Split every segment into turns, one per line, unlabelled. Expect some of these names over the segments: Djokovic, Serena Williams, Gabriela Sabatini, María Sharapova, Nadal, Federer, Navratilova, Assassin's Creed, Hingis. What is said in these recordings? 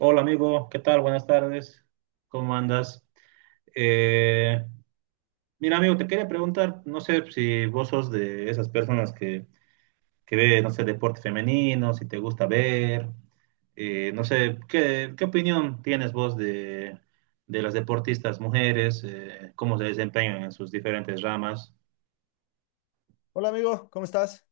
Hola amigo, ¿qué tal? Buenas tardes, ¿cómo andas? Eh, mira amigo, te quería preguntar, no sé si vos sos de esas personas que ve, no sé, deporte femenino, si te gusta ver, no sé, ¿qué, qué opinión tienes vos de las deportistas mujeres, cómo se desempeñan en sus diferentes ramas?
Hola amigo, ¿cómo estás?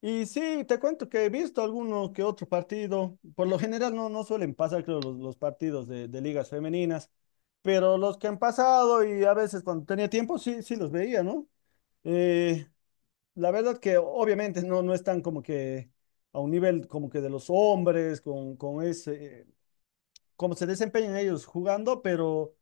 Y sí, te cuento que he visto alguno que otro partido. Por lo general no suelen pasar, creo, los partidos de ligas femeninas, pero los que han pasado y a veces cuando tenía tiempo sí los veía, ¿no? Eh, la verdad que obviamente no están como que a un nivel como que de los hombres, con ese, cómo se desempeñan ellos jugando, pero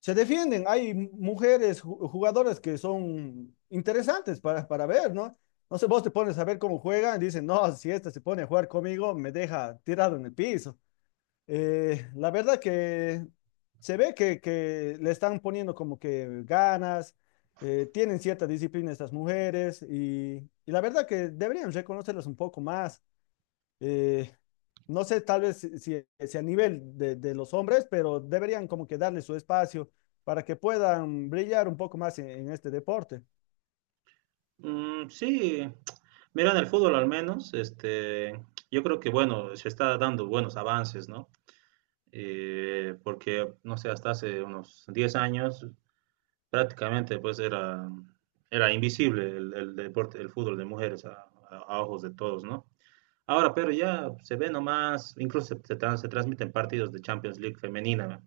se defienden. Hay mujeres, jugadoras que son interesantes para ver, ¿no? No sé, vos te pones a ver cómo juegan y dicen, no, si esta se pone a jugar conmigo, me deja tirado en el piso. La verdad que se ve que le están poniendo como que ganas, tienen cierta disciplina estas mujeres y la verdad que deberían reconocerlas un poco más. eh, no sé, tal vez si, si a nivel de los hombres, pero deberían como que darle su espacio para que puedan brillar un poco más en este deporte.
Mm, sí, mira, en el fútbol al menos, este, yo creo que bueno, se está dando buenos avances, ¿no? Porque, no sé, hasta hace unos 10 años prácticamente era invisible el deporte, el fútbol de mujeres a ojos de todos, ¿no? Ahora, pero ya se ve nomás, incluso se transmiten partidos de Champions League femenina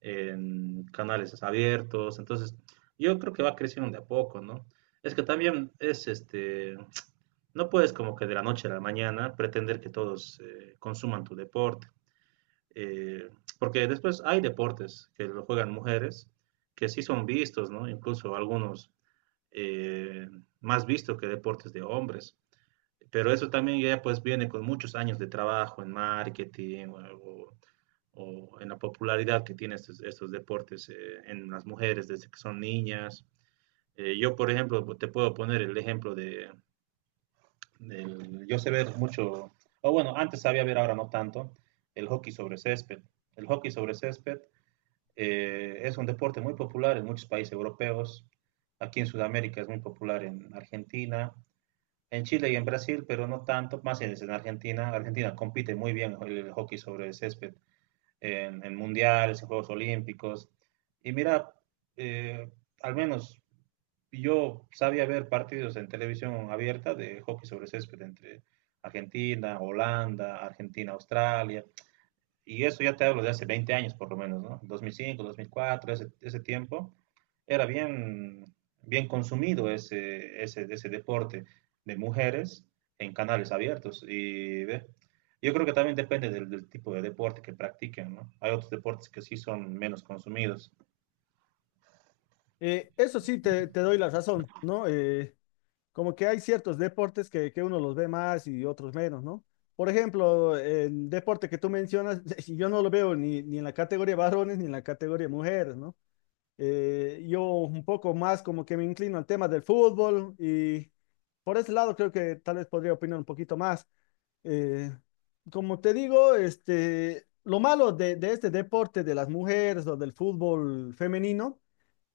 en canales abiertos, entonces yo creo que va creciendo de a poco, ¿no? Es que también es este, no puedes como que de la noche a la mañana pretender que todos consuman tu deporte, eh, porque después hay deportes que lo juegan mujeres que sí son vistos, ¿no? Incluso algunos, eh, más vistos que deportes de hombres. Pero eso también ya pues viene con muchos años de trabajo en marketing, o en la popularidad que tienen estos deportes, en las mujeres desde que son niñas. Yo, por ejemplo, te puedo poner el ejemplo yo sé ver mucho, o bueno, antes sabía ver, ahora no tanto, el hockey sobre césped. El hockey sobre césped, es un deporte muy popular en muchos países europeos. Aquí en Sudamérica es muy popular en Argentina, en Chile y en Brasil, pero no tanto, más en Argentina. Argentina compite muy bien el hockey sobre el césped en mundiales, en Juegos Olímpicos. Y mira, eh, al menos yo sabía ver partidos en televisión abierta de hockey sobre césped entre Argentina, Holanda, Argentina, Australia, y eso ya te hablo de hace 20 años por lo menos, ¿no? 2005, 2004, ese, ese tiempo, era bien, bien consumido ese deporte de mujeres en canales abiertos. Y ¿ve? Yo creo que también depende del tipo de deporte que practiquen, ¿no? Hay otros deportes que sí son menos consumidos.
Eso sí, te doy la razón, ¿no? Como que hay ciertos deportes que uno los ve más y otros menos, ¿no? Por ejemplo, el deporte que tú mencionas, yo no lo veo ni, ni en la categoría varones ni en la categoría mujeres, ¿no? Yo un poco más como que me inclino al tema del fútbol y por ese lado creo que tal vez podría opinar un poquito más. Eh, como te digo, este, lo malo de este deporte de las mujeres o del fútbol femenino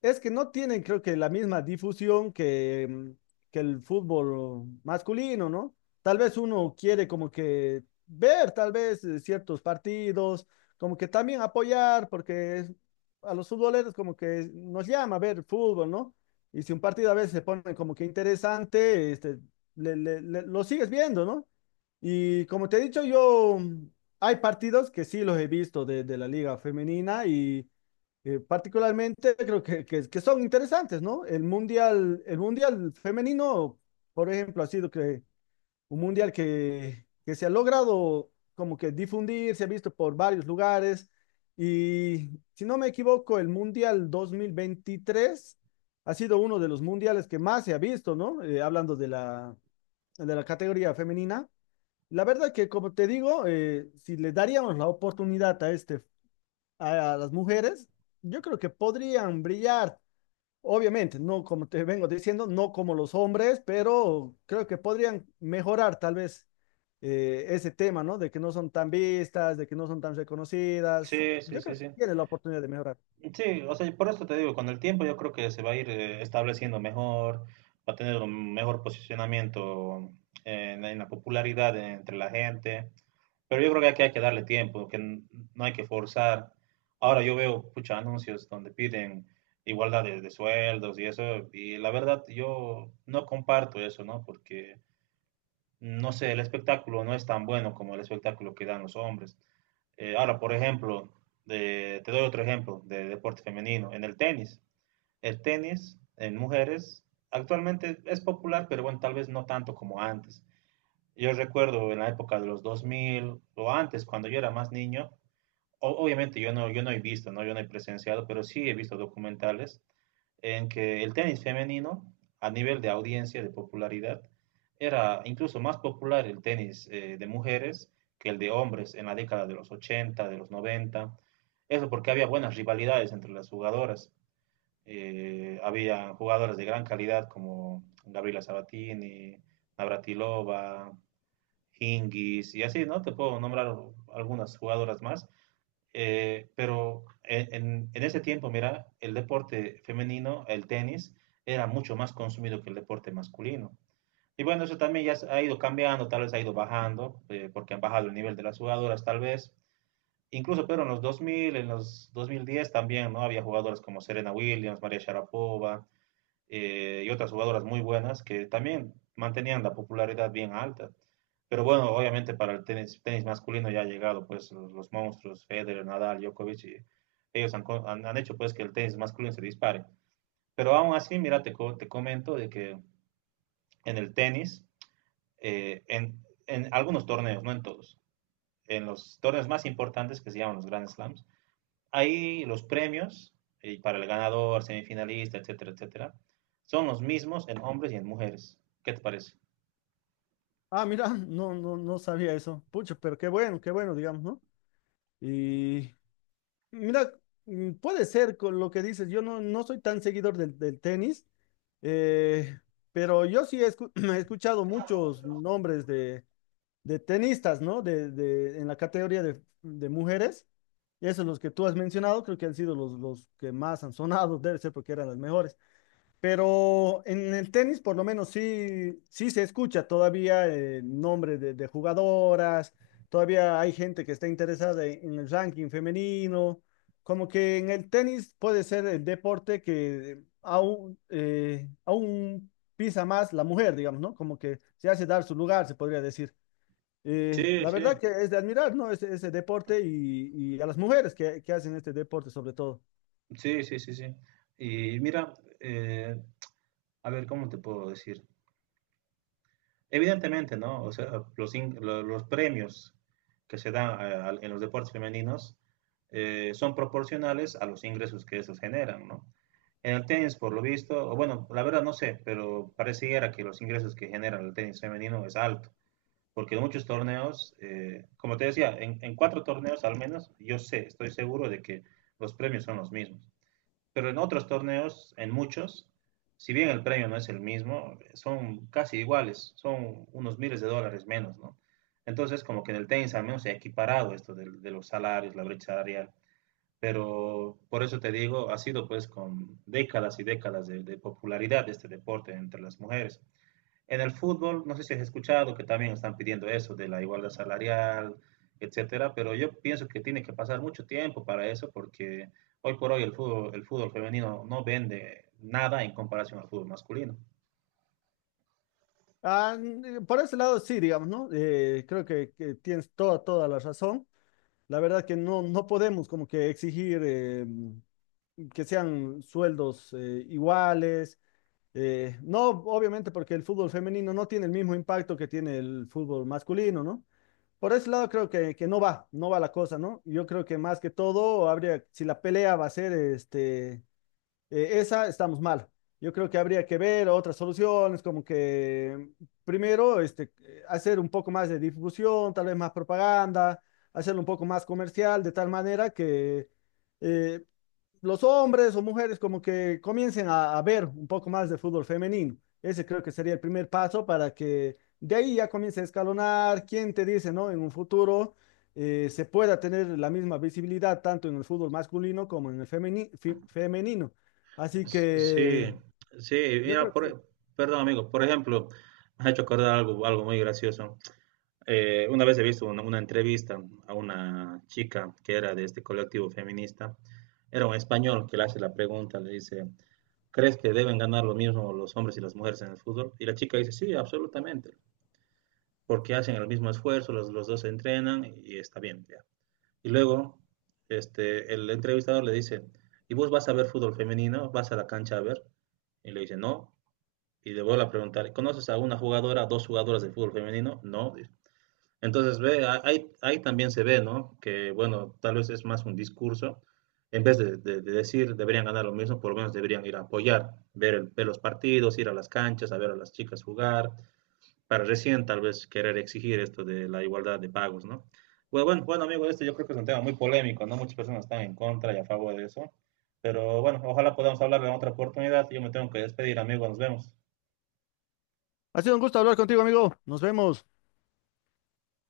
es que no tienen, creo que, la misma difusión que, que el fútbol masculino, ¿no? Tal vez uno quiere como que ver, tal vez, ciertos partidos, como que también apoyar, porque a los futboleros como que nos llama a ver fútbol, ¿no? Y si un partido a veces se pone como que interesante, este, lo sigues viendo, ¿no? Y como te he dicho, yo, hay partidos que sí los he visto de la liga femenina y particularmente creo que, que son interesantes, ¿no? El mundial femenino, por ejemplo, ha sido que un mundial que se ha logrado como que difundir, se ha visto por varios lugares y si no me equivoco, el mundial 2023 ha sido uno de los mundiales que más se ha visto, ¿no? Hablando de la categoría femenina. La verdad que, como te digo, si le daríamos la oportunidad a este a las mujeres, yo creo que podrían brillar. Obviamente, no como te vengo diciendo, no como los hombres, pero creo que podrían mejorar tal vez ese tema, ¿no? De que no son tan vistas, de que no son tan reconocidas.
Sí, sí,
Yo
sí,
creo que
sí.
tienen la oportunidad de mejorar.
Sí, o sea, por esto te digo, con el tiempo yo creo que se va a ir, estableciendo mejor, va a tener un mejor posicionamiento en la popularidad entre la gente. Pero yo creo que aquí hay que darle tiempo, no hay que forzar. Ahora yo veo muchos anuncios donde piden igualdad de sueldos y eso, y la verdad yo no comparto eso, ¿no? Porque, no sé, el espectáculo no es tan bueno como el espectáculo que dan los hombres. Ahora, por ejemplo, te doy otro ejemplo de deporte femenino, en el tenis. El tenis en mujeres actualmente es popular, pero bueno, tal vez no tanto como antes. Yo recuerdo en la época de los 2000 o antes, cuando yo era más niño, obviamente yo no he visto, ¿no? Yo no he presenciado, pero sí he visto documentales en que el tenis femenino, a nivel de audiencia, de popularidad, era incluso más popular el tenis, de mujeres que el de hombres en la década de los 80, de los 90. Eso porque había buenas rivalidades entre las jugadoras. Había jugadoras de gran calidad como Gabriela Sabatini, Navratilova, Hingis y así, ¿no? Te puedo nombrar algunas jugadoras más, pero en ese tiempo, mira, el deporte femenino, el tenis, era mucho más consumido que el deporte masculino. Y bueno, eso también ya se ha ido cambiando, tal vez ha ido bajando, porque han bajado el nivel de las jugadoras, tal vez. Incluso, pero en los 2000, en los 2010 también, ¿no? Había jugadoras como Serena Williams, María Sharapova, y otras jugadoras muy buenas que también mantenían la popularidad bien alta. Pero bueno, obviamente para el tenis, tenis masculino ya ha llegado pues los monstruos, Federer, Nadal, Djokovic, y ellos han, han hecho pues que el tenis masculino se dispare. Pero aún así, mira, te comento de que en el tenis, en algunos torneos, no en todos, en los torneos más importantes que se llaman los Grand Slams, ahí los premios, para el ganador, semifinalista, etcétera, etcétera, son los mismos en hombres y en mujeres. ¿Qué te parece?
Ah, mira, no sabía eso. Pucho, pero qué bueno, digamos, ¿no? Y mira, puede ser con lo que dices. Yo no soy tan seguidor del, del tenis, eh, pero yo sí he, he escuchado muchos nombres de tenistas, ¿no? De, en la categoría de mujeres. Y esos los que tú has mencionado, creo que han sido los que más han sonado, debe ser porque eran las mejores. Pero en el tenis, por lo menos, sí se escucha todavía el nombre de jugadoras, todavía hay gente que está interesada en el ranking femenino. Como que en el tenis puede ser el deporte que aún, aún pisa más la mujer, digamos, ¿no? Como que se hace dar su lugar, se podría decir. Eh,
Sí,
la
sí.
verdad que es de admirar, ¿no? Ese deporte y a las mujeres que hacen este deporte sobre todo.
Sí, sí, sí, sí. Y mira, eh, a ver, ¿cómo te puedo decir? Evidentemente, ¿no? O sea, los premios que se dan en los deportes femeninos, son proporcionales a los ingresos que estos generan, ¿no? En el tenis, por lo visto, o bueno, la verdad no sé, pero pareciera que los ingresos que genera el tenis femenino es alto. Porque en muchos torneos, como te decía, 4 torneos al menos, yo sé, estoy seguro de que los premios son los mismos. Pero en otros torneos, en muchos, si bien el premio no es el mismo, son casi iguales, son unos miles de dólares menos, ¿no? Entonces, como que en el tenis al menos se ha equiparado esto de los salarios, la brecha salarial. Pero por eso te digo, ha sido pues con décadas y décadas de popularidad de este deporte entre las mujeres. En el fútbol, no sé si has escuchado que también están pidiendo eso de la igualdad salarial, etcétera, pero yo pienso que tiene que pasar mucho tiempo para eso porque hoy por hoy el fútbol femenino no vende nada en comparación al fútbol masculino.
Ah, por ese lado sí, digamos, ¿no? Creo que tienes toda, toda la razón. La verdad que no podemos como que exigir que sean sueldos iguales. No, Obviamente porque el fútbol femenino no tiene el mismo impacto que tiene el fútbol masculino, ¿no? Por ese lado creo que no va la cosa, ¿no? Yo creo que más que todo habría, si la pelea va a ser este esa estamos mal. Yo creo que habría que ver otras soluciones, como que primero este, hacer un poco más de difusión, tal vez más propaganda, hacerlo un poco más comercial, de tal manera que eh, los hombres o mujeres como que comiencen a ver un poco más de fútbol femenino. Ese creo que sería el primer paso para que de ahí ya comience a escalonar. ¿Quién te dice, no? En un futuro se pueda tener la misma visibilidad tanto en el fútbol masculino como en el femenino. Así
Sí,
que
sí,
yo
mira,
creo que sí.
perdón amigo, por ejemplo, me ha hecho acordar algo, algo muy gracioso. Una vez he visto una entrevista a una chica que era de este colectivo feminista. Era un español que le hace la pregunta, le dice, ¿crees que deben ganar lo mismo los hombres y las mujeres en el fútbol? Y la chica dice, sí, absolutamente, porque hacen el mismo esfuerzo, los dos se entrenan y está bien. Ya. Y luego este, el entrevistador le dice, ¿y vos vas a ver fútbol femenino? ¿Vas a la cancha a ver? Y le dice, no. Y le vuelve a preguntar, ¿conoces a una jugadora, dos jugadoras de fútbol femenino? No. Entonces, ve, ahí, ahí también se ve, ¿no? Que, bueno, tal vez es más un discurso. En vez de decir deberían ganar lo mismo, por lo menos deberían ir a apoyar, ver, ver los partidos, ir a las canchas, a ver a las chicas jugar, para recién tal vez querer exigir esto de la igualdad de pagos, ¿no? Bueno, bueno, bueno, amigo, esto yo creo que es un tema muy polémico, ¿no? Muchas personas están en contra y a favor de eso. Pero bueno, ojalá podamos hablar en otra oportunidad. Yo me tengo que despedir, amigo, nos vemos.
Ha sido un gusto hablar contigo, amigo. Nos vemos.